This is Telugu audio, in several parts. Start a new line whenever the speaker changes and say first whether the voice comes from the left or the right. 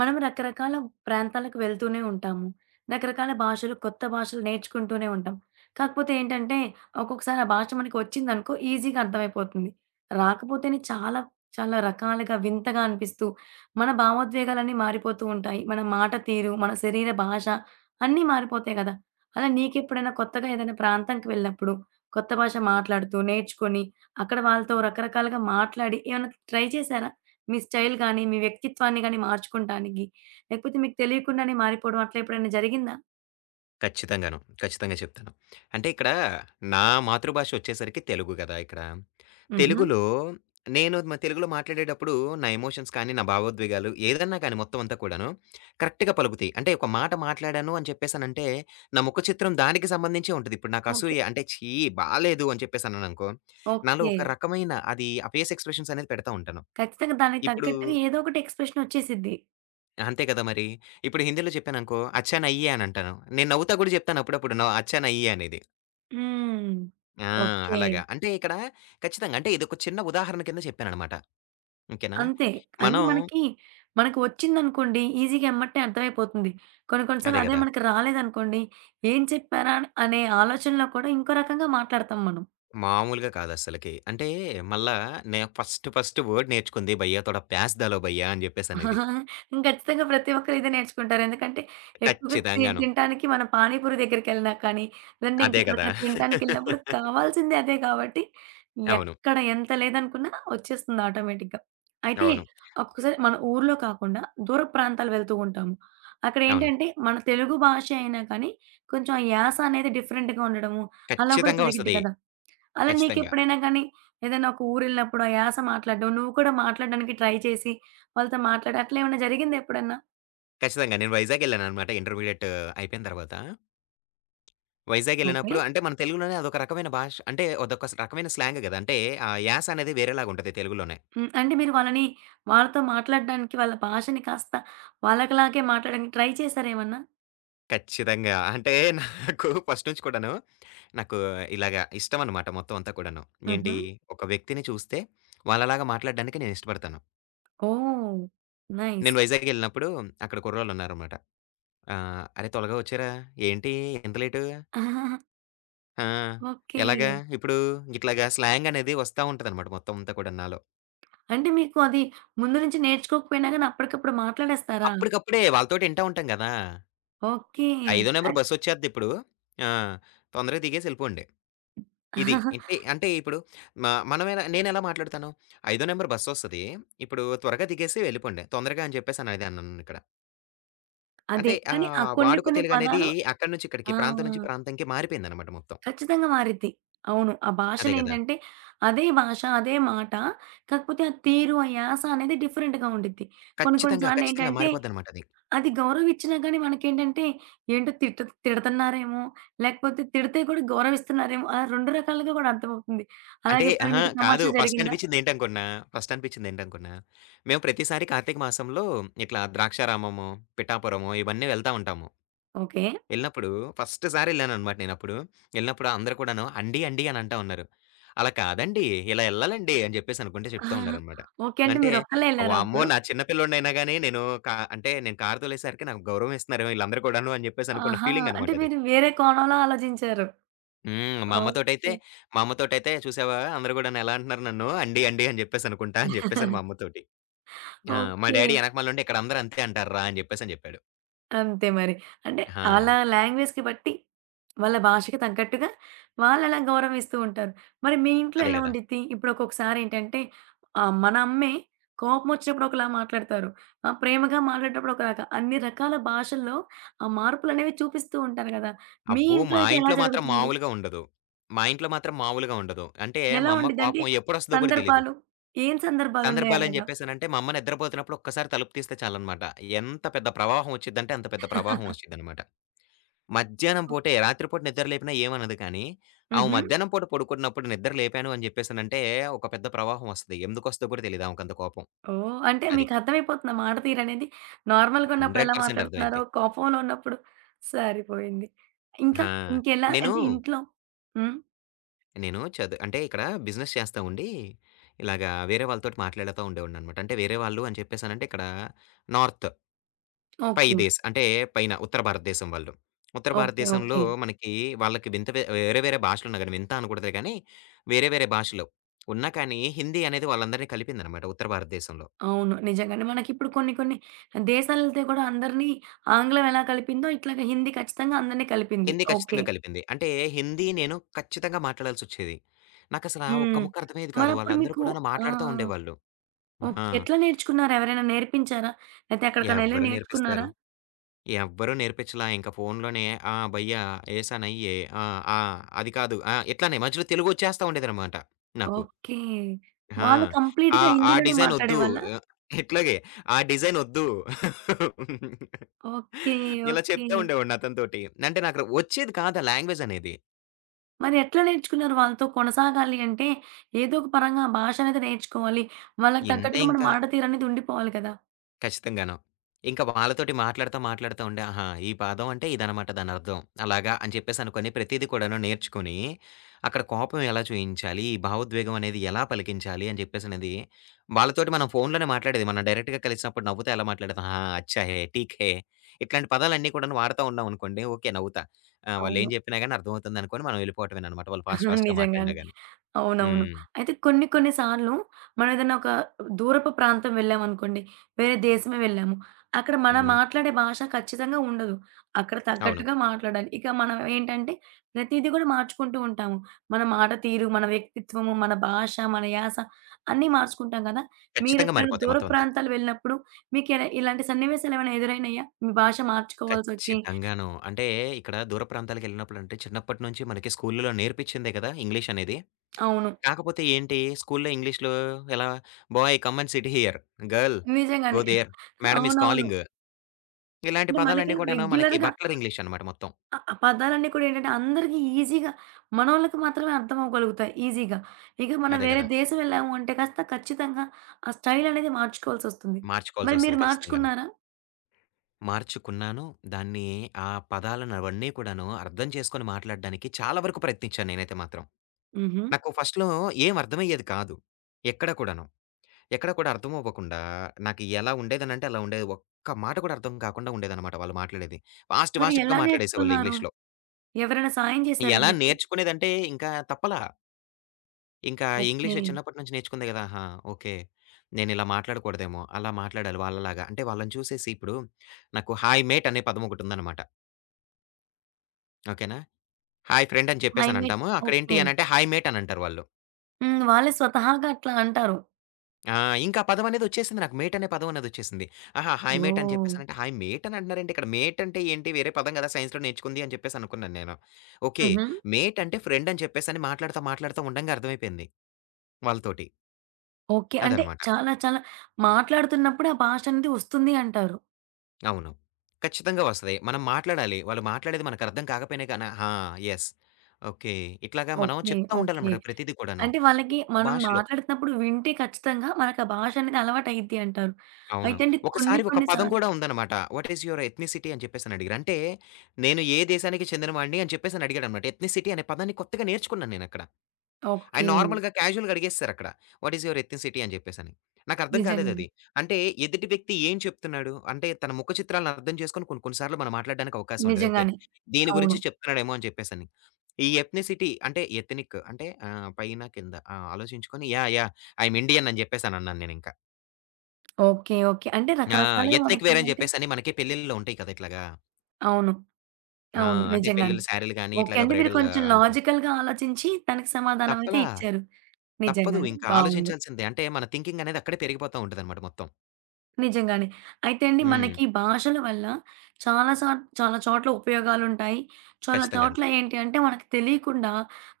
right: మనం రకరకాల ప్రాంతాలకు వెళ్తూనే ఉంటాము. రకరకాల భాషలు, కొత్త భాషలు నేర్చుకుంటూనే ఉంటాం. కాకపోతే ఏంటంటే, ఒక్కొక్కసారి ఆ భాష మనకి వచ్చిందనుకో ఈజీగా అర్థమైపోతుంది. రాకపోతేనే చాలా, చాలా రకాలుగా వింతగా అనిపిస్తూ, మన భావోద్వేగాలన్నీ మారిపోతూ ఉంటాయి. మన మాట తీరు, మన శరీర భాష అన్నీ మారిపోతాయి గదా! అలా నీకెప్పుడైనా కొత్తగా ఏదైనా ప్రాంతంకి వెళ్ళినప్పుడు, కొత్త భాష మాట్లాడుతూ, నేర్చుకొని, అక్కడ వాళ్ళతో రకరకాలుగా మాట్లాడి ఏమన్నా ట్రై చేశారా? మీ స్టైల్ గాని, మీ వ్యక్తిత్వాన్ని గాని మార్చుకుంటానికి, లేకపోతే మీకు తెలియకుండానే మారిపోవడం అట్లా ఎప్పుడైనా జరిగిందా?
left: ఖచ్చితంగాను. ఖచ్చితంగా చెప్తాను. అంటే ఇక్కడ నా మాతృభాష వచ్చేసరికి తెలుగు గదా! ఇక్కడ.
right: హుహు.
left: తెలుగులో నేను తెలుగులో మాట్లాడేటప్పుడు నా ఎమోషన్స్ కానీ, నా భావోద్వేగాలు ఏదన్నా కానీ మొత్తం అంతా కూడాను కరెక్ట్‌గా పలుకుతాయి. అంటే ఒక మాట మాట్లాడాను అని చెప్పేసనంటే, నా ముఖ చిత్రం దానికి సంబంధించే ఉంటది. ఇప్పుడు నాకు
right: ఓకే.
left: అసూయ అంటే ఛీ! బాలేదు అని చెప్పేసన్నాననుకో, నాలో
right: ఓకే.
left: ఒక రకమైన అది ఆ ఫేస్ ఎక్స్‌ప్రెషన్స్ అనేది పెడతా ఉంటాను.
right: ఖచ్చితంగా దానికి
left: ఇప్పుడు
right: తగ్గట్టుగా ఏదో ఒకటి ఎక్స్‌ప్రెషన్ వచ్చేసిద్ది.
left: అంతే కదా మరి. ఇప్పుడు హిందీలో చెప్పాననుకో, అచ్చా! నయ్యే అని అంటాను. నేను నవ్వుతా గూడా జెప్తాను అప్పుడప్పుడు. అచ్చా! నయ్యే అనేది.
right: హ్మ్.
left: ఆ!
right: ఓకే.
left: అలాగా. అంటే ఇక్కడ ఖచ్చితంగా అంటే ఇదొక చిన్న ఉదాహరణ కింద చెప్పాననమాట. ఓకేనా?
right: అంతే. అంటే
left: మనం
right: మనకి, మనకు వచ్చిందనుకోండి ఈజీగా ఎమ్మటే అర్థమైపోతుంది. కొన్ని కొన్ని సార్లు
left: అదే
right: అదే
left: గదా!
right: మనకు రాలేదనుకోండి, ఏం చెప్పారా అనే ఆలోచనలో కూడా ఇంకో రకంగా మాట్లాడతాం మనం.
left: మామూలుగా కాదస్సలకి. అంటే మళ్ళా నే ఫస్ట్ ఫస్ట్ వర్డ్ నేర్చుకుంది భయ్యా తోడా ప్యాస్ దాలో భయ్యా అని జెప్పేసనేది.
right: ఖచ్చితంగా ప్రతి ఒక్కరు ఇదే నేర్చుకుంటారు. ఎందుకంటే ఎక్కువగా
left: ఖచ్చితంగాను.
right: తినటానికి మనం పానీపూరి దగ్గరికెళ్ళినా కానీ, లేదంటే
left: అదే గదా!
right: ఇంకెక్కడికైనా తినటానికెళ్ళినప్పుడు కావాల్సింది అదే కాబట్టి,
left: అవును.
right: ఎక్కడ ఎంత లేదనుకున్నా వచ్చేస్తుంది ఆటోమేటిక్‌గా. అయితే
left: అవును.
right: ఒక్కొక్కసారి మన ఊర్లో కాకుండా దూర ప్రాంతాలు వెళ్తూ ఉంటాము.
left: అవును.
right: అక్కడేంటంటే మన తెలుగు భాషే అయినా కానీ కొంచెం ఆ యాస అనేది డిఫరెంట్‌గా ఉండడము అలా కూడా
left: ఖచ్చితంగా
right: జరిగిద్ది
left: వస్తది.
right: కదా! అలా
left: ఖచ్చితంగా.
right: నీకెప్పుడైనా గానీ, ఏదైనా ఒక ఊరెళ్ళినప్పుడు ఆ యాస మాట్లాడడం, నువ్వు కూడా మాట్లాడడానికి ట్రై చేసి, వాళ్ళతో మాట్లాడి అట్లా ఏమన్నా జరిగిందా ఎప్పుడన్నా?
left: ఖచ్చితంగా. నేను వైజాగెళ్ళాననమాట ఇంటర్మీడియేట్ అయిపోయిన తర్వాత.
right: ఓకే.
left: వైజాగెళ్ళినప్పుడు అంటే మన తెలుగులోనే అదొక రకమైన భాష అంటే అదొక రకమైన స్లాంగ్ గదా! అంటే ఆ యాస అనేది వేరేలాగుంటది తెలుగులోనే.
right: హ్మ్. అంటే మీరు వాళ్ళని వాళ్ళతో మాట్లాడడానికి, వాళ్ళ భాషని కాస్త వాళ్ళకిలాగే మాట్లాడడానికి ట్రై చేసారేమన్నా?
left: ఖచ్చితంగా. అంటే నాకు ఫస్ట్ నుంచి కూడాను నాకు ఇలాగ ఇష్టమనమాట మొత్తం అంతా కూడాను. ఏంటి
right: హుహు.
left: ఒక వ్యక్తిని చూస్తే వాళ్ళలాగా మాట్లాడడానికి నేను ఇష్టపడతాను.
right: ఓహ్! నైస్.
left: నేను వైజాగెళ్ళినప్పుడు అక్కడ కుర్రోళ్ళున్నారనమాట. ఆహ్, "అరే! త్వరగా వచ్చేరా! ఏంటి ఇంత లేటు? ఆ!
right: ఓకే.
left: ఎలాగా ఇప్పుడు?" ఇట్లాగా స్లాంగ్ అనేది వస్తా ఉంటదనమాట మొత్తం అంతా కూడా నాలో.
right: అంటే మీకు అది ముందు నుంచి నేర్చుకోకపోయినా గానీ అప్పటికప్పుడు మాట్లాడేస్తారా?
left: అప్పటికప్పుడే వాళ్ళతోటి ఇంటా ఉంటాం గదా!
right: ఓకే.
left: "ఐదో నంబర్
right: అన్
left: బస్సొచ్చేద్దిప్పుడు. ఆ! తొందరగా దిగేసి ఎళ్ళిపోండి." ఇది. అంటే అంటే ఇప్పుడు మ నేనెలా మాట్లాడతాను? ఐదో నంబర్ బస్సొస్తది. ఇప్పుడు త్వరగా దిగేసి వెళ్ళిపోండి. తొందరగా అని చెప్పేసి అనేదాన్నననిక్కడ.
right: అదే.
left: అంటే
right: కానీ ఆ
left: ఆహ్,
right: కొన్ని
left: వాడుక
right: కొన్ని
left: తెలుగనేది
right: పదాలు
left: అక్కడి నుంచి
right: ఆ!
left: ఇక్కడికి, ప్రాంతం నుంచి ప్రాంతంకి మారిపోయిందనమాట మొత్తం.
right: ఖచ్చితంగా మారిద్ది. అవును. ఆ
left: అదే గదా!
right: భాషలేంటంటే అదే భాష, అదే మాట. కాకపోతే ఆ తీరు, ఆ యాస అనేది డిఫరెంట్‌గా ఉండిద్ది. కొన్ని కొన్ని
left: ఖచ్చితంగా, ఖచ్చితంగా
right: సార్లేంటంటే
left: మారిపోద్దనమాట అది.
right: అది గౌరవం ఇచ్చినా గానీ మనకేంటంటే ఏంటో తిట్టు తిడతన్నారేమో, లేకపోతే తిడితే కూడా గౌరవిస్తున్నారేమో అలా 2 రకాలుగా కూడా అర్థమవుతుంది.
left: అంటే
right: అలాగే ఎప్పుడైనా
left: అహా!
right: మీకు
left: కాదు.
right: తమాషా
left: ఫస్ట్
right: జరిగిందా?
left: అనిపించిందేంటనుకున్నా, ఫస్ట్ అనిపించిందేంటనుకున్నా, మేము ప్రతిసారి కార్తీక మాసంలో ఇట్లా ద్రాక్షారామము, పిఠాపురము ఇవన్నీ వెళ్తా ఉంటాము.
right: ఓకే.
left: వెళ్ళినప్పుడు ఫస్ట్ సారి ఎళ్ళాననమాట నేనప్పుడు. ఎళ్ళినప్పుడు అందరూ కూడాను అండి, అండి అని అంటా ఉన్నారు. అలా కాదండి. ఇలా ఎళ్ళాలండి అని చెప్పేసి అనుకుంట చెప్తా
right: ఆహా.
left: ఉన్నారనమాట.
right: ఓకే. అంటే
left: అంటే
right: మీరొక్కళ్ళే ఎళ్లారా
left: వామ్మో!
right: అప్పుడు?
left: నా చిన్న పిల్లోడినైనా గాని నేను అంటే నేను కారు తోలేసరికి నాకు గౌరవం ఇస్తున్నారేమో ఈళ్ళందరూ కూడాను అని చెప్పేసి అనుకున్న
right: ఆహా!
left: ఫీలింగ్
right: అంటే
left: అనమాట అది.
right: మీరు వేరే కోణంలో ఆలోచించారు.
left: హ్మ్. మా అమ్మతోటైతే
right: ఓకే.
left: మా అమ్మతోటైతే చూసావా అందరూ గూడాను ఎలా అంటున్నారు నన్ను అండి, అండి అని చెప్పేసి అనుకుంటా అని చెప్పేసాను మా అమ్మతోటి. ఆ! మా
right: ఓకే.
left: డ్యాడీ ఎనకమాల నుండి ఇక్కడ అందరూ అంతే అంటార్రా అని చెప్పేసని చెప్పాడు.
right: అంతే మరి. అంటే
left: ఆ!
right: ఆళ్ళ లాంగ్వేజ్‌కి బట్టి, వాళ్ళ భాషకి తగ్గట్టుగా వాళ్ళలా గౌరవం ఇస్తూ ఉంటారు. మరి మీ ఇంట్లో
left: అదే
right: ఎలా
left: గదా!
right: ఉండిద్ది? ఇప్పుడు ఒక్కొక్కసారి ఏంటంటే ఆహ్, మన అమ్మే కోపమొచ్చినప్పుడు ఒకలా మాట్లాడతారు. ఆహ్, ప్రేమగా మాట్లాడేటప్పుడు ఒకలాగా. అన్ని రకాల భాషల్లో ఆ మార్పులనేవి చూపిస్తూ ఉంటారు గదా! మీ
left: అబ్బో!
right: ఇంట్లో
left: మా
right: అయితే ఎలా
left: ఇంట్లో మాత్రం
right: జరుగుతుంది?
left: మామూలుగా ఉండదు. మా ఇంట్లో మాత్రం మామూలుగా ఉండదు. అంటే
right: ఎలా
left: మా అమ్మకి
right: ఉండిద్ది? అంటే
left: కోపం ఎప్పుడొస్తదో కూడా తెలీదు.
right: సందర్భాలు? ఏం సందర్భాలున్నాయి
left: సందర్భాలని
right: అలాగా?
left: జెప్పేసనంటే మా అమ్మ నిద్రపోతున్నప్పుడు ఒక్కసారి తలుపు తీస్తే చాలనమాట. ఎంత పెద్ద ప్రవాహం ఒచ్చిద్దంటే అంత పెద్ద ప్రవాహం ఒచ్చిద్దనమాట. మధ్యాహ్నం పూటే రాత్రి పూట నిద్ర లేపినా ఏమనదు కానీ, ఆమె
right: హుహు.
left: మధ్యాహ్నం పూట పడుకున్నప్పుడు నిద్ర లేపాను అని జెప్పేసనంటే ఒక పెద్ద ప్రవాహం ఒస్తది. ఎందుకొస్తదో కూడా తెలీదు ఆమెకంత కోపం.
right: ఓహ్! అంటే
left: అది.
right: మీకర్థమైపోతుందా మాట తీరనేది? నార్మల్‌గా ఉన్నప్పుడు ఎలా
left: 100%
right: మాట్లాడుతున్నారో,
left: అర్థమైద్ది.
right: కోపంలో ఉన్నప్పుడు సరిపోయింది. ఇంకా
left: ఆ!
right: ఇంకెలా
left: నేను
right: అంటే ఇంట్లో హ్మ్.
left: నేను అంటే ఇక్కడ బిజినెస్ చేస్తా ఉండి, ఇలాగా వేరే వాళ్ళతోటి మాట్లాడతా ఉండేవాడిననమాట. అంటే వేరే వాళ్ళు అని చెప్పేసనంటే ఇక్కడ నార్త్ పై
right: ఓకే.
left: దేశ్ అంటే పైన ఉత్తర భారతదేశం వాళ్ళు. ఉత్తర
right: ఓకే.
left: భారతదేశంలో
right: ఓకే.
left: మనకి వాళ్ళకి వింత వే వేరే వేరే భాషలున్నా గాని వింత అనకూడదులే గానీ, వేరే వేరే భాషలు ఉన్నా కానీ హిందీ అనేది వాళ్ళందరిని కలిపిందనమాట ఉత్తర భారతదేశంలో.
right: అవును. నిజంగానే. మనకిప్పుడు కొన్ని కొన్ని దేశాలెళ్తే కూడా అందరినీ ఆంగ్లం ఎలా కలిపిందో ఇట్లాగ హిందీ ఖచ్చితంగా అందరిని కలిపింది.
left: హిందీ
right: ఓకే.
left: ఖచ్చితంగా కలిపింది. అంటే హిందీ నేను ఖచ్చితంగా మాట్లాడాల్సొచ్చేది. నాకసలా ఒక్క
right: హ్మ్.
left: ముక్క అర్థమయ్యేది కాదు.
right: మరప్పుడు
left: వాళ్ళందరూ
right: మీకు
left: కూడాను
right: ఆ!
left: మాట్లాడుతా ఉండేవాళ్ళు.
right: ఓకే.
left: ఆ!
right: ఎట్లా నేర్చుకున్నారు? ఎవరైనా నేర్పించారా? లేతే ఎక్కడికైనా ఎళ్లి
left: ఎవ్వరు
right: నేర్చుకున్నారా?
left: నేర్పిస్తారు. ఎవ్వరు నేర్పించలా. ఇంక ఫోన్‌లోనే ఆ! భయ్యా ఏసా నయ్యే ఆ! ఆ! అది కాదు ఆ! ఇట్లానే మధ్యలో తెలుగొచ్చేస్తా ఉండేదనమాట నాకు.
right: ఓకే.
left: ఆ!
right: వాళ్ళు
left: ఆ!
right: కంప్లీట్‌గా
left: ఆ
right: హిందీలోనే
left: డిజైనొద్దు.
right: మాట్లాడేవాళ్ళా?
left: ఆహ్, ఇట్లాగే ఆ డిజైనొద్దు.
right: ఓకే.
left: ఇలా
right: ఓకే.
left: చెప్తా ఉండేవాడిని అతనితోటి. అంటే నాకు వచ్చేది కాదు ఆ లాంగ్వేజనేది.
right: మరి ఎట్లా నేర్చుకున్నారు? వాళ్ళతో కొనసాగాలి అంటే, ఏదో ఒక పరంగా ఆ భాష అనేది నేర్చుకోవాలి. వాళ్ళకి
left: ఇంతే
right: తగ్గట్టుగా మన
left: ఇంక.
right: మాట తీరనేది ఉండిపోవాలి కదా!
left: ఖచ్చితంగాను. ఇంక వాళ్ళతోటి మాట్లాడుతా, మాట్లాడుతా ఉండి, ఆహా! ఈ పాదం అంటే ఇదనమాట దానర్థం. అలాగా అని చెప్పేసనుకోని ప్రతీది కూడాను నేర్చుకొని, అక్కడ కోపం ఎలా చూయించాలి? ఈ భావోద్వేగం అనేది ఎలా పలికించాలి? అని జెప్పేసనేది వాళ్ళతోటి మనం ఫోన్‌లోనే మాట్లాడేది. మనం డైరెక్ట్‌గా కలిసినప్పుడు నవ్వుతా ఎలా మాట్లాడతాం? ఆ! అచ్చా హే! ఠీక్ హే! ఇట్లాంటి పదాలన్నీ కూడాను వాడతా ఉన్నామనుకోండి, ఓకే. నవ్వుతా. ఆ! వాళ్ళేం
right: అవును.
left: జెప్పినా గాని అర్థమవుతుందనుకోని మనం యెళ్ళిపోవటమేననమాట. వాళ్ళు ఫాస్ట్ ఫాస్ట్‌గా
right: నిజంగానే.
left: మాట్లాడినా గాని.
right: అవునవును.
left: హ్మ్.
right: అయితే కొన్ని కొన్ని సార్లు మనం ఏదైనా ఒక దూరపు ప్రాంతం వెళ్ళామనుకోండి, వేరే దేశమే వెళ్ళాము. అక్కడ మనం
left: హ్మ్.
right: మాట్లాడే భాష ఖచ్చితంగా ఉండదు. అక్కడ
left: అవును.
right: తగ్గట్టుగా మాట్లాడాలి. ఇక మనం ఏంటంటే ప్రతీది కూడా మార్చుకుంటూ ఉంటాము. మన మాట తీరు, మన వ్యక్తిత్వము, మన భాష, మన యాస అన్నీ మార్చుకుంటాం కదా!
left: ఖచ్చితంగా
right: మీరెప్పుడైనా
left: మారిపోతాయి
right: దూర
left: మొత్తం అంతా.
right: ప్రాంతాలు వెళ్ళినప్పుడు మీకు ఇలా ఇలాంటి సన్నివేశాలు ఏమైనా ఎదురైనాయా? మీ భాష మార్చుకోవాల్సొచ్చి
left: ఖచ్చితంగాను. అంటే ఇక్కడ దూర ప్రాంతాలకెళ్ళినప్పుడంటే చిన్నప్పటి నుంచి మనకి స్కూలులో నేర్పించిందే కదా! ఇంగ్లీష్ అనేది.
right: అవును.
left: కాకపోతే ఏంటి స్కూలులో ఇంగ్లీష్‌లో ఎలా boy come and sit here, girl go
right: నిజంగానే.
left: దేర్, మేడమ్ ఈస్
right: అవునవును.
left: కాలింగ్ ఇలాంటి
right: అంటే మనకి
left: పదాలన్నీ కూడాను మనకి
right: రెగ్యులర్‌గా
left: బట్లర్ ఇంగ్లీష్ అనమాట మొత్తం.
right: ఆ! ఆ పదాలన్నీ కూడా ఏంటంటే అందరికి ఈజీగా మనోళ్ళకి మాత్రమే అర్థమవ్వగలుగుతాయి ఈజీగా. ఇక మనం
left: అదే
right: వేరే
left: కదా!
right: దేశం వెళ్ళాము అంటే కాస్త ఖచ్చితంగా ఆ స్టైల్ అనేది మార్చుకోవాల్సొస్తుంది. మరి మీరు
left: మార్చుకోవాల్సొస్తది ఖచ్చితంగాను.
right: మార్చుకున్నారా?
left: మార్చుకున్నాను. దాన్ని ఆ పదాలను అవన్నీ కూడాను అర్థం చేసుకొని మాట్లాడడానికి చాలా వరకు ప్రయత్నించాను నేనైతే మాత్రం.
right: హుహు.
left: నాకు ఫస్ట్‌లో ఏం అర్థమయ్యేది కాదు. ఎక్కడ కూడాను. ఎక్కడ కూడా అర్థం అవ్వకుండా, నాకు ఎలా ఉండేదనంటే అలా ఉండేది. ఒక్క మాట కూడా అర్థం కాకుండా ఉండేదనమాట వాళ్ళు మాట్లాడేది. ఫాస్ట్
right: మరి
left: ఫాస్ట్‌గా
right: ఎలా
left: మాట్లాడేసేవాళ్ళు
right: నేర్చుకున్నారు?
left: ఇంగ్లీష్‌లో.
right: ఎవరైనా సాయం చేశారా
left: ఎలా
right: మీకు?
left: నేర్చుకునేదంటే ఇంకా తప్పలా. ఇంకా
right: ఓకే.
left: ఇంగ్లీష్ చిన్నప్పటి నుంచి నేర్చుకుంది గదా! ఆహా! ఓకే. నేనిలా మాట్లాడకూడదేమో, అలా మాట్లాడాలి వాళ్ళలాగా. అంటే వాళ్ళని చూసేసి ఇప్పుడు నాకు హాయ్ మేట్ అనే పదం ఒకటుందనమాట. ఓకేనా? హాయ్ ఫ్రెండ్ అని
right: ఐ మీన్
left: చెప్పేసనంటాము.
right: ఓకే.
left: అక్కడేంటి అనంటే హాయ్ మేట్ అనంటారు వాళ్ళు.
right: హ్మ్. వాళ్ళే స్వతహాగా అట్లా అంటారు.
left: ఆ! ఇంకా ఆ పదమనేది వచ్చేసింది నాకు. మేట్ అనే పదం అనేది వచ్చేసింది. ఆహా! హాయ్ మేట్ అని
right: ఓహ్!
left: చెప్పేసనంటే, హాయ్ మేట్ అని అంటున్నారేంటి ఇక్కడ? మేట్ అంటే ఏంటి? వేరే పదం గదా! సైన్స్‌లో నేర్చుకుంది అని చెప్పేసి అనుకున్నాను నేను. ఓకే.
right: హుహు.
left: మేట్ అంటే ఫ్రెండ్ అని చెప్పేసని మాట్లాడుతా, మాట్లాడుతా ఉండంగా అర్థమైపోయింది వాళ్ళతోటి.
right: ఓకే. అంటే
left: అదనమాట.
right: చాలా చాలా మాట్లాడుతున్నప్పుడే ఆ భాష అనేది వస్తుంది అంటారు.
left: అవును. ఖచ్చితంగా వస్తది. మనం మాట్లాడాలి. వాళ్ళు మాట్లాడేది మనకు అర్థం కాకపోయినా గాని ఆ! యెస్. ఓకే. ఇట్లాగా మనం
right: ఓకే.
left: చెప్తా
right: ఓకే.
left: ఉండాలనమాట ప్రతీది కూడాను.
right: అంటే వాళ్ళకి
left: ఒక్కొక్క
right: మనం
left: భాషలో.
right: మాట్లాడుతున్నప్పుడు వింటే ఖచ్చితంగా మనకు ఆ భాష అనేది అలవాటయిద్ది అంటారు.
left: అవును.
right: అయితే అండి కొన్ని
left: ఒకసారి ఒక
right: కొన్ని
left: పదం
right: సార్లు
left: కూడా ఉందన్నమాట. వాట్ ఈస్ యువర్ ఎథ్నిసిటీ అని చెప్పేసని అడిగారు. అంటే నేను ఏ దేశానికి చెందిన వాడిని అని చెప్పేసని అడిగాడన్నమాట. ఎథ్నిసిటీ అనే పదాన్ని కొత్తగా నేర్చుకున్నాను నేనక్కడ. ఆయన
right: ఓకే.
left: నార్మల్‌గా క్యాజుయల్‌గా అడిగేసారక్కడ. వాట్ ఈస్ యువర్ ఎథ్నిసిటీ అని చెప్పేసని. నాకర్థం
right: నిజంగానే.
left: కాలేదది. అంటే ఎదుటి వ్యక్తి ఏం చెప్తున్నాడు? అంటే తన ముఖ చిత్రాలను అర్థం చేసుకొని కొన్ని కొన్ని సార్లు మనం మాట్లాడడానికి అవకాశం ఉంటది. ఓకే.
right: నిజంగానే.
left: దీని
right: అవును.
left: గురించి చెప్తున్నాడేమో అని చెప్పేసని. ఈ ఎథ్నిసిటీ అంటే ఎథ్నిక్ అంటే ఆహ్, పైన కింద ఆహ్, ఆలోచించుకొని yeah! Yeah! I am Indian అని చెప్పేసనన్నాను నేనింక.
right: ఓకే. ఓకే. అంటే
left: ఆ!
right: రకరకాలుగా
left: ఎత్నిక్ వేర్ అని
right: మనకేంటంటే
left: జెప్పేసని మనకి పెళ్ళిళ్ళలో ఉంటాయి కదా! ఇట్లాగా.
right: అవును.
left: ఆ!
right: అవును.
left: అంటే
right: నిజంగానే.
left: పెళ్ళిళ్ళ శారీలు గాని,
right: ఓకే.
left: ఇట్లాగా
right: అంటే మీరు
left: బ్రైడల్
right: కొంచెం
left: అంటే
right: లాజికల్‌గా ఆలోచించి తనకి సమాధానం అయితే
left: తప్పలా.
right: ఇచ్చారు.
left: తప్పదు.
right: నిజంగానే
left: ఇంకా
right: బావుంది.
left: ఆలోచించాల్సిందే. అంటే మన థింకింగ్ అనేది అక్కడే పెరిగిపోతా ఉంటదన్నమాట మొత్తం.
right: నిజంగానే. అయితే అండి
left: హ్మ్.
right: మనకి ఈ భాషల వల్ల చాలా చాలా చోట్ల ఉపయోగాలుంటాయి. చాలా
left: ఖచ్చితంగాను.
right: చోట్ల ఏంటి అంటే మనకు తెలియకుండా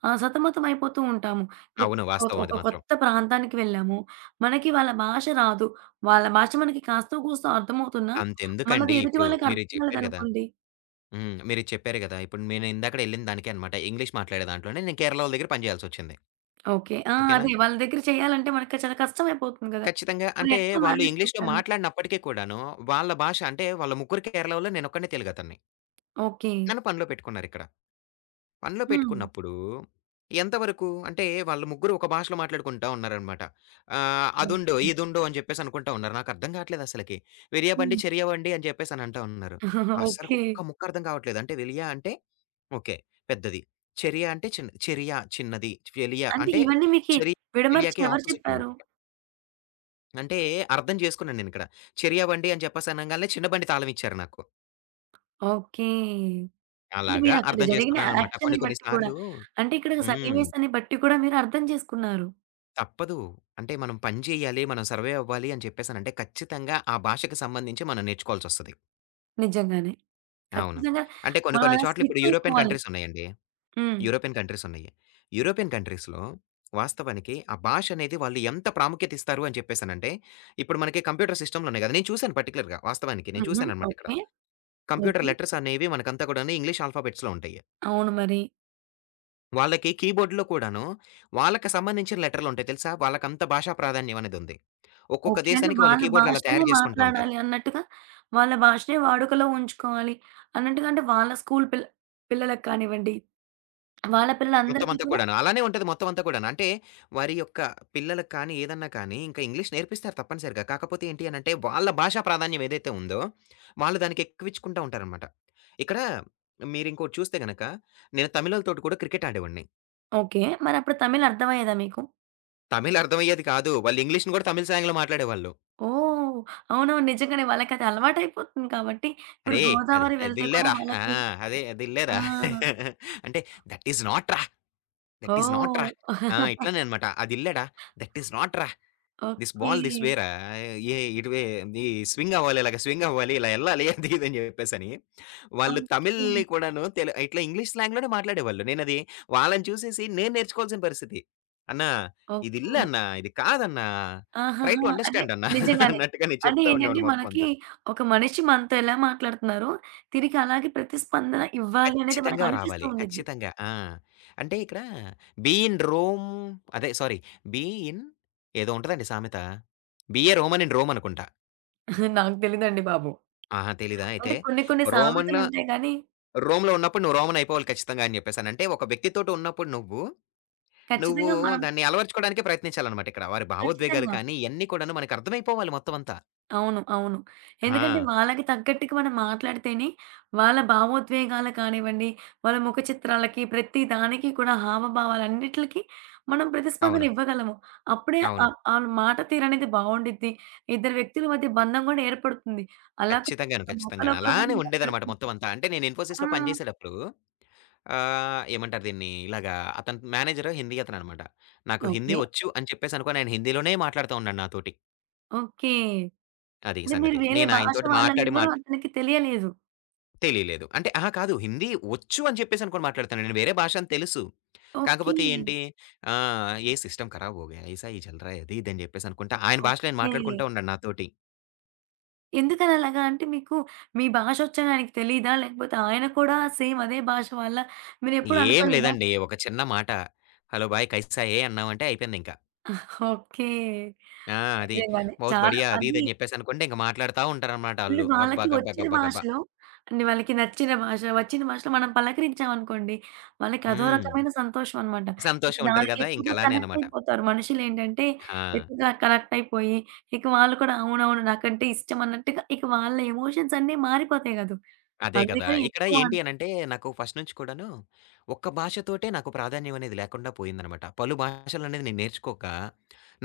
right: ఆహ్, సతమతం అయిపోతూ ఉంటాము. ఇప్పుడు
left: అవును. వాస్తవం
right: ఒక
left: అది మాత్రం.
right: కొత్త ప్రాంతానికి వెళ్ళాము. మనకి వాళ్ళ భాష రాదు. వాళ్ళ భాష మనకి కాస్తో కూస్తో అర్థమవుతున్నా, మనది
left: అంతెందుకండి
right: ఎదుటి
left: ఇప్పుడు
right: వాళ్ళకి అర్థం
left: మీరిది చెప్పారు గదా!
right: కాలేదనుకోండి
left: హ్మ్. మీరిది చెప్పారు గదా! ఇప్పుడు నేను ఇందాకడ ఎళ్ళిన దానికే అన్నమాట. ఇంగ్లీష్ మాట్లాడే దాంట్లోనే నేను కేరళ వాళ్ళ దగ్గర పని జేయాల్సొచ్చింది.
right: ఓకే. ఆ!
left: ఓకేనా?
right: అదే వాళ్ళ దగ్గర చేయాలంటే మనకి చాలా కష్టమైపోతుంది కదా!
left: ఖచ్చితంగా
right: మరి
left: అంటే
right: ఎట్లా
left: వాళ్ళు
right: మేనేజ్
left: ఇంగ్లీష్‌లో
right: చేశారు?
left: మాట్లాడినప్పటికి కూడాను వాళ్ళ భాష అంటే వాళ్ళ ముగ్గురు కేరళ వోళ్ళు నేనొక్కడినే తెలుగతన్ని.
right: ఓకే.
left: నన్ను పనిలో పెట్టుకున్నారిక్కడ. పనిలో
right: హ్మ్.
left: పెట్టుకున్నప్పుడు ఎంతవరకు అంటే వాళ్ళు ముగ్గురు ఒక భాషలో మాట్లాడుకుంటా ఉన్నారనమాట. ఆహ్, అదుండో,
right: ఓకే.
left: ఇదుండో అని చెప్పేసి అనుకుంటా ఉన్నారు. నాకర్థం కావట్లేదు అసలకి. వెలియా బండి,
right: హ్మ్.
left: చెరియా బండి అని చెప్పేసి అని అంటా ఉన్నారు. అస్సలకి
right: ఓకే.
left: ఒక్క ముక్క అర్థం కావట్లేదు. అంటే వెలియా అంటే ఓకే. పెద్దది. చెరియా అంటే చిన్నది. చెరియా చిన్నది. వెలియా
right: అంటే
left: అంటే
right: ఇవన్నీ మీకి
left: చెరి
right: విడమర్చి
left: వెలియాకి
right: ఎవరు
left: ఆపోజిట్
right: చెప్పారు?
left: అనమాట. అంటే అర్థం చేసుకున్నాను నేనిక్కడ. చెరియా బండి అని చెప్పేసి అనంగాల్నే చిన్న బండి తాళం ఇచ్చారు నాకు.
right: ఓకే. అంటే
left: అలాగా
right: మీరక్కడ
left: అర్థం
right: జరిగిన
left: చేసుకున్నాననమాట. కొన్ని
right: యాక్షన్‌ని
left: కొన్ని
right: బట్టి గూడా,
left: సార్లు
right: అంటే ఇక్కడ
left: హ్మ్.
right: సన్నివేశాన్ని బట్టి కూడా మీరు అర్థం చేసుకున్నారు.
left: తప్పదు. అంటే మనం పని చేయాలి, మనం సర్వైవ్ అవ్వాలి అని చెప్పేసనంటే ఖచ్చితంగా ఆ భాషకి సంబంధించి మనం నేర్చుకోవాల్సొస్తది.
right: నిజంగానే.
left: అవును.
right: ఖచ్చితంగా
left: అంటే కొన్ని
right: మనం
left: కొన్ని
right: అలా
left: చోట్ల ఇప్పుడు
right: స్విచ్
left: యూరోపియన్
right: అయిపోవాలి.
left: కంట్రీస్ ఉన్నాయండి.
right: హ్మ్.
left: యూరోపియన్ కంట్రీస్ ఉన్నాయి. యూరోపియన్ కంట్రీస్‌లో వాస్తవానికి ఆ భాష అనేది వాళ్ళు ఎంత ప్రాముఖ్యత ఇస్తారు అని చెప్పేసనంటే, ఇప్పుడు మనకి కంప్యూటర్ సిస్టమ్‌లు ఉన్నాయి గదా! నేను చూసాను పర్టిక్యులర్‌గా వాస్తవానికి నేను
right: హుహు.
left: చూసాననమాట ఇక్కడ.
right: ఓకే.
left: Computer
right: okay.
left: లెటర్స్ అనేవి మనకంతా కూడాను ఇంగ్లీష్ ఆల్ఫాబెట్స్‌లో ఉంటాయి.
right: అవును మరి.
left: వాళ్ళకి కీబోర్డ్‌లో కూడాను వాళ్ళకి సంబంధించిన లెటర్‌లుంటాయి తెలుసా? వాళ్ళకంత భాషా ప్రాధాన్యం అనేదుంది. ఒక్కొక్క
right: ఓకే. అంటే
left: దేశానికి వాళ్ళు
right: వాళ్ళ
left: కీబోర్డ్‌లు అలా
right: భాషనే
left: తయారు చేసుకుంటూ ఉంటారు.
right: మాట్లాడాలి అన్నట్టుగా, వాళ్ళ భాషనే వాడుకలో ఉంచుకోవాలి అన్నట్టుగా అంటే వాళ్ళ స్కూల్ పిల్లలకి కానివ్వండి, వాళ్ళ
left: మొత్తం
right: పిల్లలందరికీ
left: అంతా
right: కూడా
left: కూడాను. అలానే ఉంటది మొత్తం అంతా కూడాను. అంటే వారి యొక్క పిల్లలకి కానీ, ఏదన్నా కానీ ఇంకా ఇంగ్లీష్ నేర్పిస్తారు తప్పనిసరిగా. కాకపోతే ఏంటి అనంటే వాళ్ళ భాషా ప్రాధాన్యం ఏదైతే ఉందో వాళ్ళు దానికి ఎక్కువిచ్చుకుంటా ఉంటారనమాట. ఇక్కడ మీరింకోటి చూస్తే గనక నేను తమిళోళ్ళతోటి కూడా క్రికెట్ ఆడేవాడిని.
right: ఓకే. మరప్పుడు తమిళ్ అర్థమయ్యేదా మీకు?
left: తమిళ్ అర్థమయ్యేది కాదు. వాళ్ళు ఇంగ్లీష్‌ని కూడా తమిళ్ స్లాంగ్‌లో మాట్లాడేవాళ్ళు.
right: ఓహ్! అవునవును. నిజంగానే వాళ్ళకది అలవాటైపోతుంది కాబట్టి, ఇప్పుడు
left: అరే! అదే
right: గోదావరి వెళ్తే కూడా
left: అదిల్లేరా. ఆ!
right: వాళ్ళకి
left: అదే
right: ఆ!
left: అదిల్లేరా. అంటే దట్ ఈస్ నాట్ రా. దట్ ఈస్ నాట్ రా.
right: ఓహ్!
left: ఆ! ఇట్లనే అనమాట. అదిల్లేడా దట్ ఈస్ నాట్ రా. This
right: okay.
left: Ball this way రా. ఏ ఇటువే ఈ స్వింగ్ అవ్వాలి. ఇలాగ స్వింగ్ అవ్వాలి. ఇలా ఎళ్ళాలి అది ఇది అని చెప్పేసని. వాళ్ళు
right: ఓకే.
left: తమిళ్‌ని కూడాను ఇట్లా ఇంగ్లీష్ స్లాంగ్‌లోనే మాట్లాడేవాళ్ళు. నేనది వాళ్ళని చూసేసి నేను నేర్చుకోవాల్సిన పరిస్థితి. "అన్న ఇదిల్లే
right: ఓకే.
left: అన్న. ఇది కాదన్నా. ట్రై
right: ఆహాహా!
left: టు
right: అంటే
left: అండర్‌స్టాండ్ అన్న"
right: నిజంగానే.
left: అన్నట్టుగా నేను
right: అంటే
left: చెప్తా
right: ఏంటంటే
left: ఉండేవాడిని మొత్తం
right: మనకి
left: అంతా.
right: ఒక మనిషి మనతో ఎలా మాట్లాడుతున్నారో, తిరిగి అలాగే ప్రతిస్పందన ఇవ్వాలి అనేది మనకు
left: ఖచ్చితంగా
right: అనిపిస్తూ
left: రావాలి.
right: ఉండిద్ది.
left: ఖచ్చితంగా. ఆ! అంటే ఇక్కడ 'బీ ఇన్ రోమ్' అదే సారీ 'బీ ఇన్' ఏదో ఉంటదండి సామెత. 'Be a Roman in Rome' అనుకుంటా.
right: నాకు తెలీదండి బాబు.
left: ఆహా! తెలీదా
right: అంటే
left: అయితే?
right: కొన్ని కొన్ని
left: రోమన్‌లో
right: సామెతలుంటాయి గానీ,
left: రోమ్‌లో ఉన్నప్పుడు నువ్వు రోమన్ అయిపోవాలి ఖచ్చితంగా అని చెప్పేసని. అంటే ఒక వ్యక్తితోటి ఉన్నప్పుడు నువ్వు, నువ్వు
right: ఖచ్చితంగా మనం
left: దాన్ని అలవరచుకోవడానికే ప్రయత్నించాలన్నమాట ఇక్కడ. వారి భావోద్వేగాలు
right: ఖచ్చితంగా.
left: కానీ ఇయన్నీ కూడాను మనకు అర్థమైపోవాలి మొత్తం అంతా.
right: అవును. అవును. ఎందుకంటే
left: ఆ!
right: వాళ్ళకి తగ్గట్టుగా మనం మాట్లాడితేనే వాళ్ళ భావోద్వేగాలు కానివ్వండి, వాళ్ళ ముఖ చిత్రాలకి ప్రతి దానికి కూడా హావభావాలన్నిట్లికి మనం ప్రతిస్పందన
left: అవును.
right: ఇవ్వగలము. అప్పుడే
left: అవును.
right: ఆహ్, ఆళ్ళ మాట తీరనేది బావుండిద్ది. ఇద్దరు వ్యక్తుల మధ్య బంధం గూడా ఏర్పడుతుంది. అలా
left: ఖచ్చితంగాను.
right: కాకుండా
left: ఖచ్చితంగాను.
right: ఒకళ్ళొకళ్ళని
left: అలానే ఉండేదన్నమాట
right: మాట్లాడుకుంటూ
left: మొత్తం అంతా. అంటే నేను
right: ఆ!
left: ఇన్ఫోసిస్‌లో పనిచేసేటప్పుడు ఆహ్, ఏమంటారు దీన్ని? ఇలాగా అతను మేనేజర్ హిందీ అతననమాట. నాకు హిందీ
right: ఓకే.
left: వచ్చు అని చెప్పేసనుకోని ఆయన హిందీలోనే మాట్లాడుతా ఉన్నాడు నాతోటి.
right: ఓకే.
left: అది
right: అంటే మీరు
left: సంగతి.
right: వేరే
left: నేను
right: భాష
left: ఆయనతోటి
right: వాళ్ళని
left: మాట్లాడి
right: గూడా అతనికి తెలియలేదు.
left: తెలియలేదు. అంటే అహా! కాదు హిందీ వచ్చు అని చెప్పేసనుకోని మాట్లాడుతానండి. వేరే భాష అని తెలుసు.
right: ఓకే.
left: కాకపోతే ఏంటి ఆహ్, "ఏ సిస్టమ్ ఖరాబ్ హో గయా, ఐసా ఈ చల్ రहा హై" అది ఇది అని చెప్పేసనుకుంటా ఆయన భాషలో ఆయన
right: ఓకే.
left: మాట్లాడుకుంటా ఉన్నాడు నాతోటి.
right: ఎందుకని అలాగా? అంటే మీకు మీ భాషొచ్చని ఆయనకి తెలీదా? లేకపోతే ఆయన కూడా సేమ్ అదే భాష వాళ్ళా? మీరెప్పుడు
left: ఏం
right: అనుకోలేదా?
left: లేదండి. ఒక చిన్న మాట. "హలో! భాయ్ కైసా హై" అన్నామంటే అయిపోయిందింక.
right: ఓకే.
left: ఆ! అది.
right: నిజంగానే.
left: "బహుత్
right: చాలా
left: బడియా" అది ఇది
right: అది
left: అని చెప్పేసనుకుంటే ఇంక మాట్లాడుతా ఉంటారనమాట
right: వీళ్ళు
left: ఆళ్ళు. గబ్బా
right: వాళ్ళకి
left: గబ్బా
right: వచ్చిన
left: గబ్బా గబ్బా.
right: భాషలో అంటే వాళ్ళకి నచ్చిన భాష, వచ్చిన భాషలో మనం పలకరించామనుకోండి, వాళ్ళకి అదో
left: హ్మ్.
right: రకమైన సంతోషం అనమాట. ఇక
left: సంతోషం ఉంటది
right: దానికి
left: గదా! ఇంక
right: ఎక్కువగా
left: అలానే
right: కనెక్ట్
left: అన్నమాట.
right: అయిపోతారు. మనుషులేంటంటే
left: ఆ!
right: ఎక్కువగా కనెక్ట్ అయిపోయి, ఇక వాళ్ళు కూడా అవునవును నాకంటే ఇష్టం అన్నట్టుగా ఇక వాళ్ళ ఎమోషన్స్ అన్నీ మారిపోతాయి గదు.
left: అదే కదా!
right: అందుకని
left: ఇక్కడ
right: ఎక్కువ
left: ఏంటి అనంటే, నాకు ఫస్ట్ నుంచి కూడాను ఒక్క భాషతోటే నాకు ప్రాధాన్యం అనేది లేకుండా పోయిందనమాట. పలు భాషలనేది నేను నేర్చుకోక,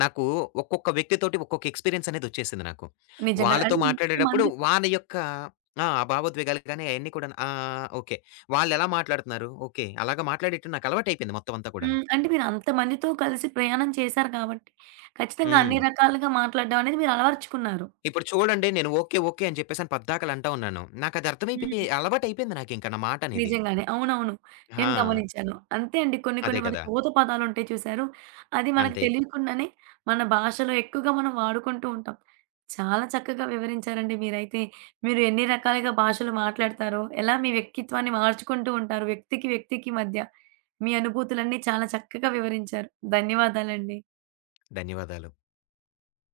left: నాకు ఒక్కొక్క వ్యక్తితోటి ఒక్కొక్క ఎక్స్‌పీరియన్స్ అనేదొచ్చేసింది నాకు.
right: నిజంగానే.
left: వాళ్ళతో
right: అంటే
left: మాట్లాడేటప్పుడు
right: ఇంతమందితో
left: వాళ్ళ యొక్క ఆ! భావోద్వేగాలు గాని అయన్నీ కూడాను ఆ! ఓకే. వాళ్ళెలా మాట్లాడుతున్నారు? ఓకే. అలాగా మాట్లాడేయటం నాకు అలవాటయిపోయింది మొత్తం అంతా కూడాను.
right: హ్మ్. అంటే మీరంతమందితో కలిసి ప్రయాణం చేశారు కాబట్టి, ఖచ్చితంగా
left: హ్మ్.
right: అన్ని రకాలుగా మాట్లాడడం అనేది మీరు అలవరుచుకున్నారు.
left: ఇప్పుడు చూడండి నేను ఓకే. ఓకే. అని చెప్పేసని పద్దాకల అంటా ఉన్నాను. నాకది
right: హ్మ్.
left: అర్థమైపోయి అలవాటయిపోయింది నాకింక నా మాటనేది.
right: నిజంగానే. అవునవును. నేను
left: ఆ!
right: గమనించాను. అంతే అండి. కొన్ని కొన్ని
left: అదే
right: మనకి
left: కదా!
right: ఊత పదాలుంటాయి చూసారు? అది మనకు
left: అంతే.
right: తెలియకుండానే మన భాషలో ఎక్కువగా మనం వాడుకుంటూ ఉంటాం. చాలా చక్కగా వివరించారండి మీరైతే. మీరు ఎన్ని రకాలుగా భాషలు మాట్లాడతారో, ఎలా మీ వ్యక్తిత్వాన్ని మార్చుకుంటూ ఉంటారు వ్యక్తికి, వ్యక్తికి మధ్య. మీ అనుభూతులన్నీ చాలా చక్కగా వివరించారు. ధన్యవాదాలండి.
left: ధన్యవాదాలు.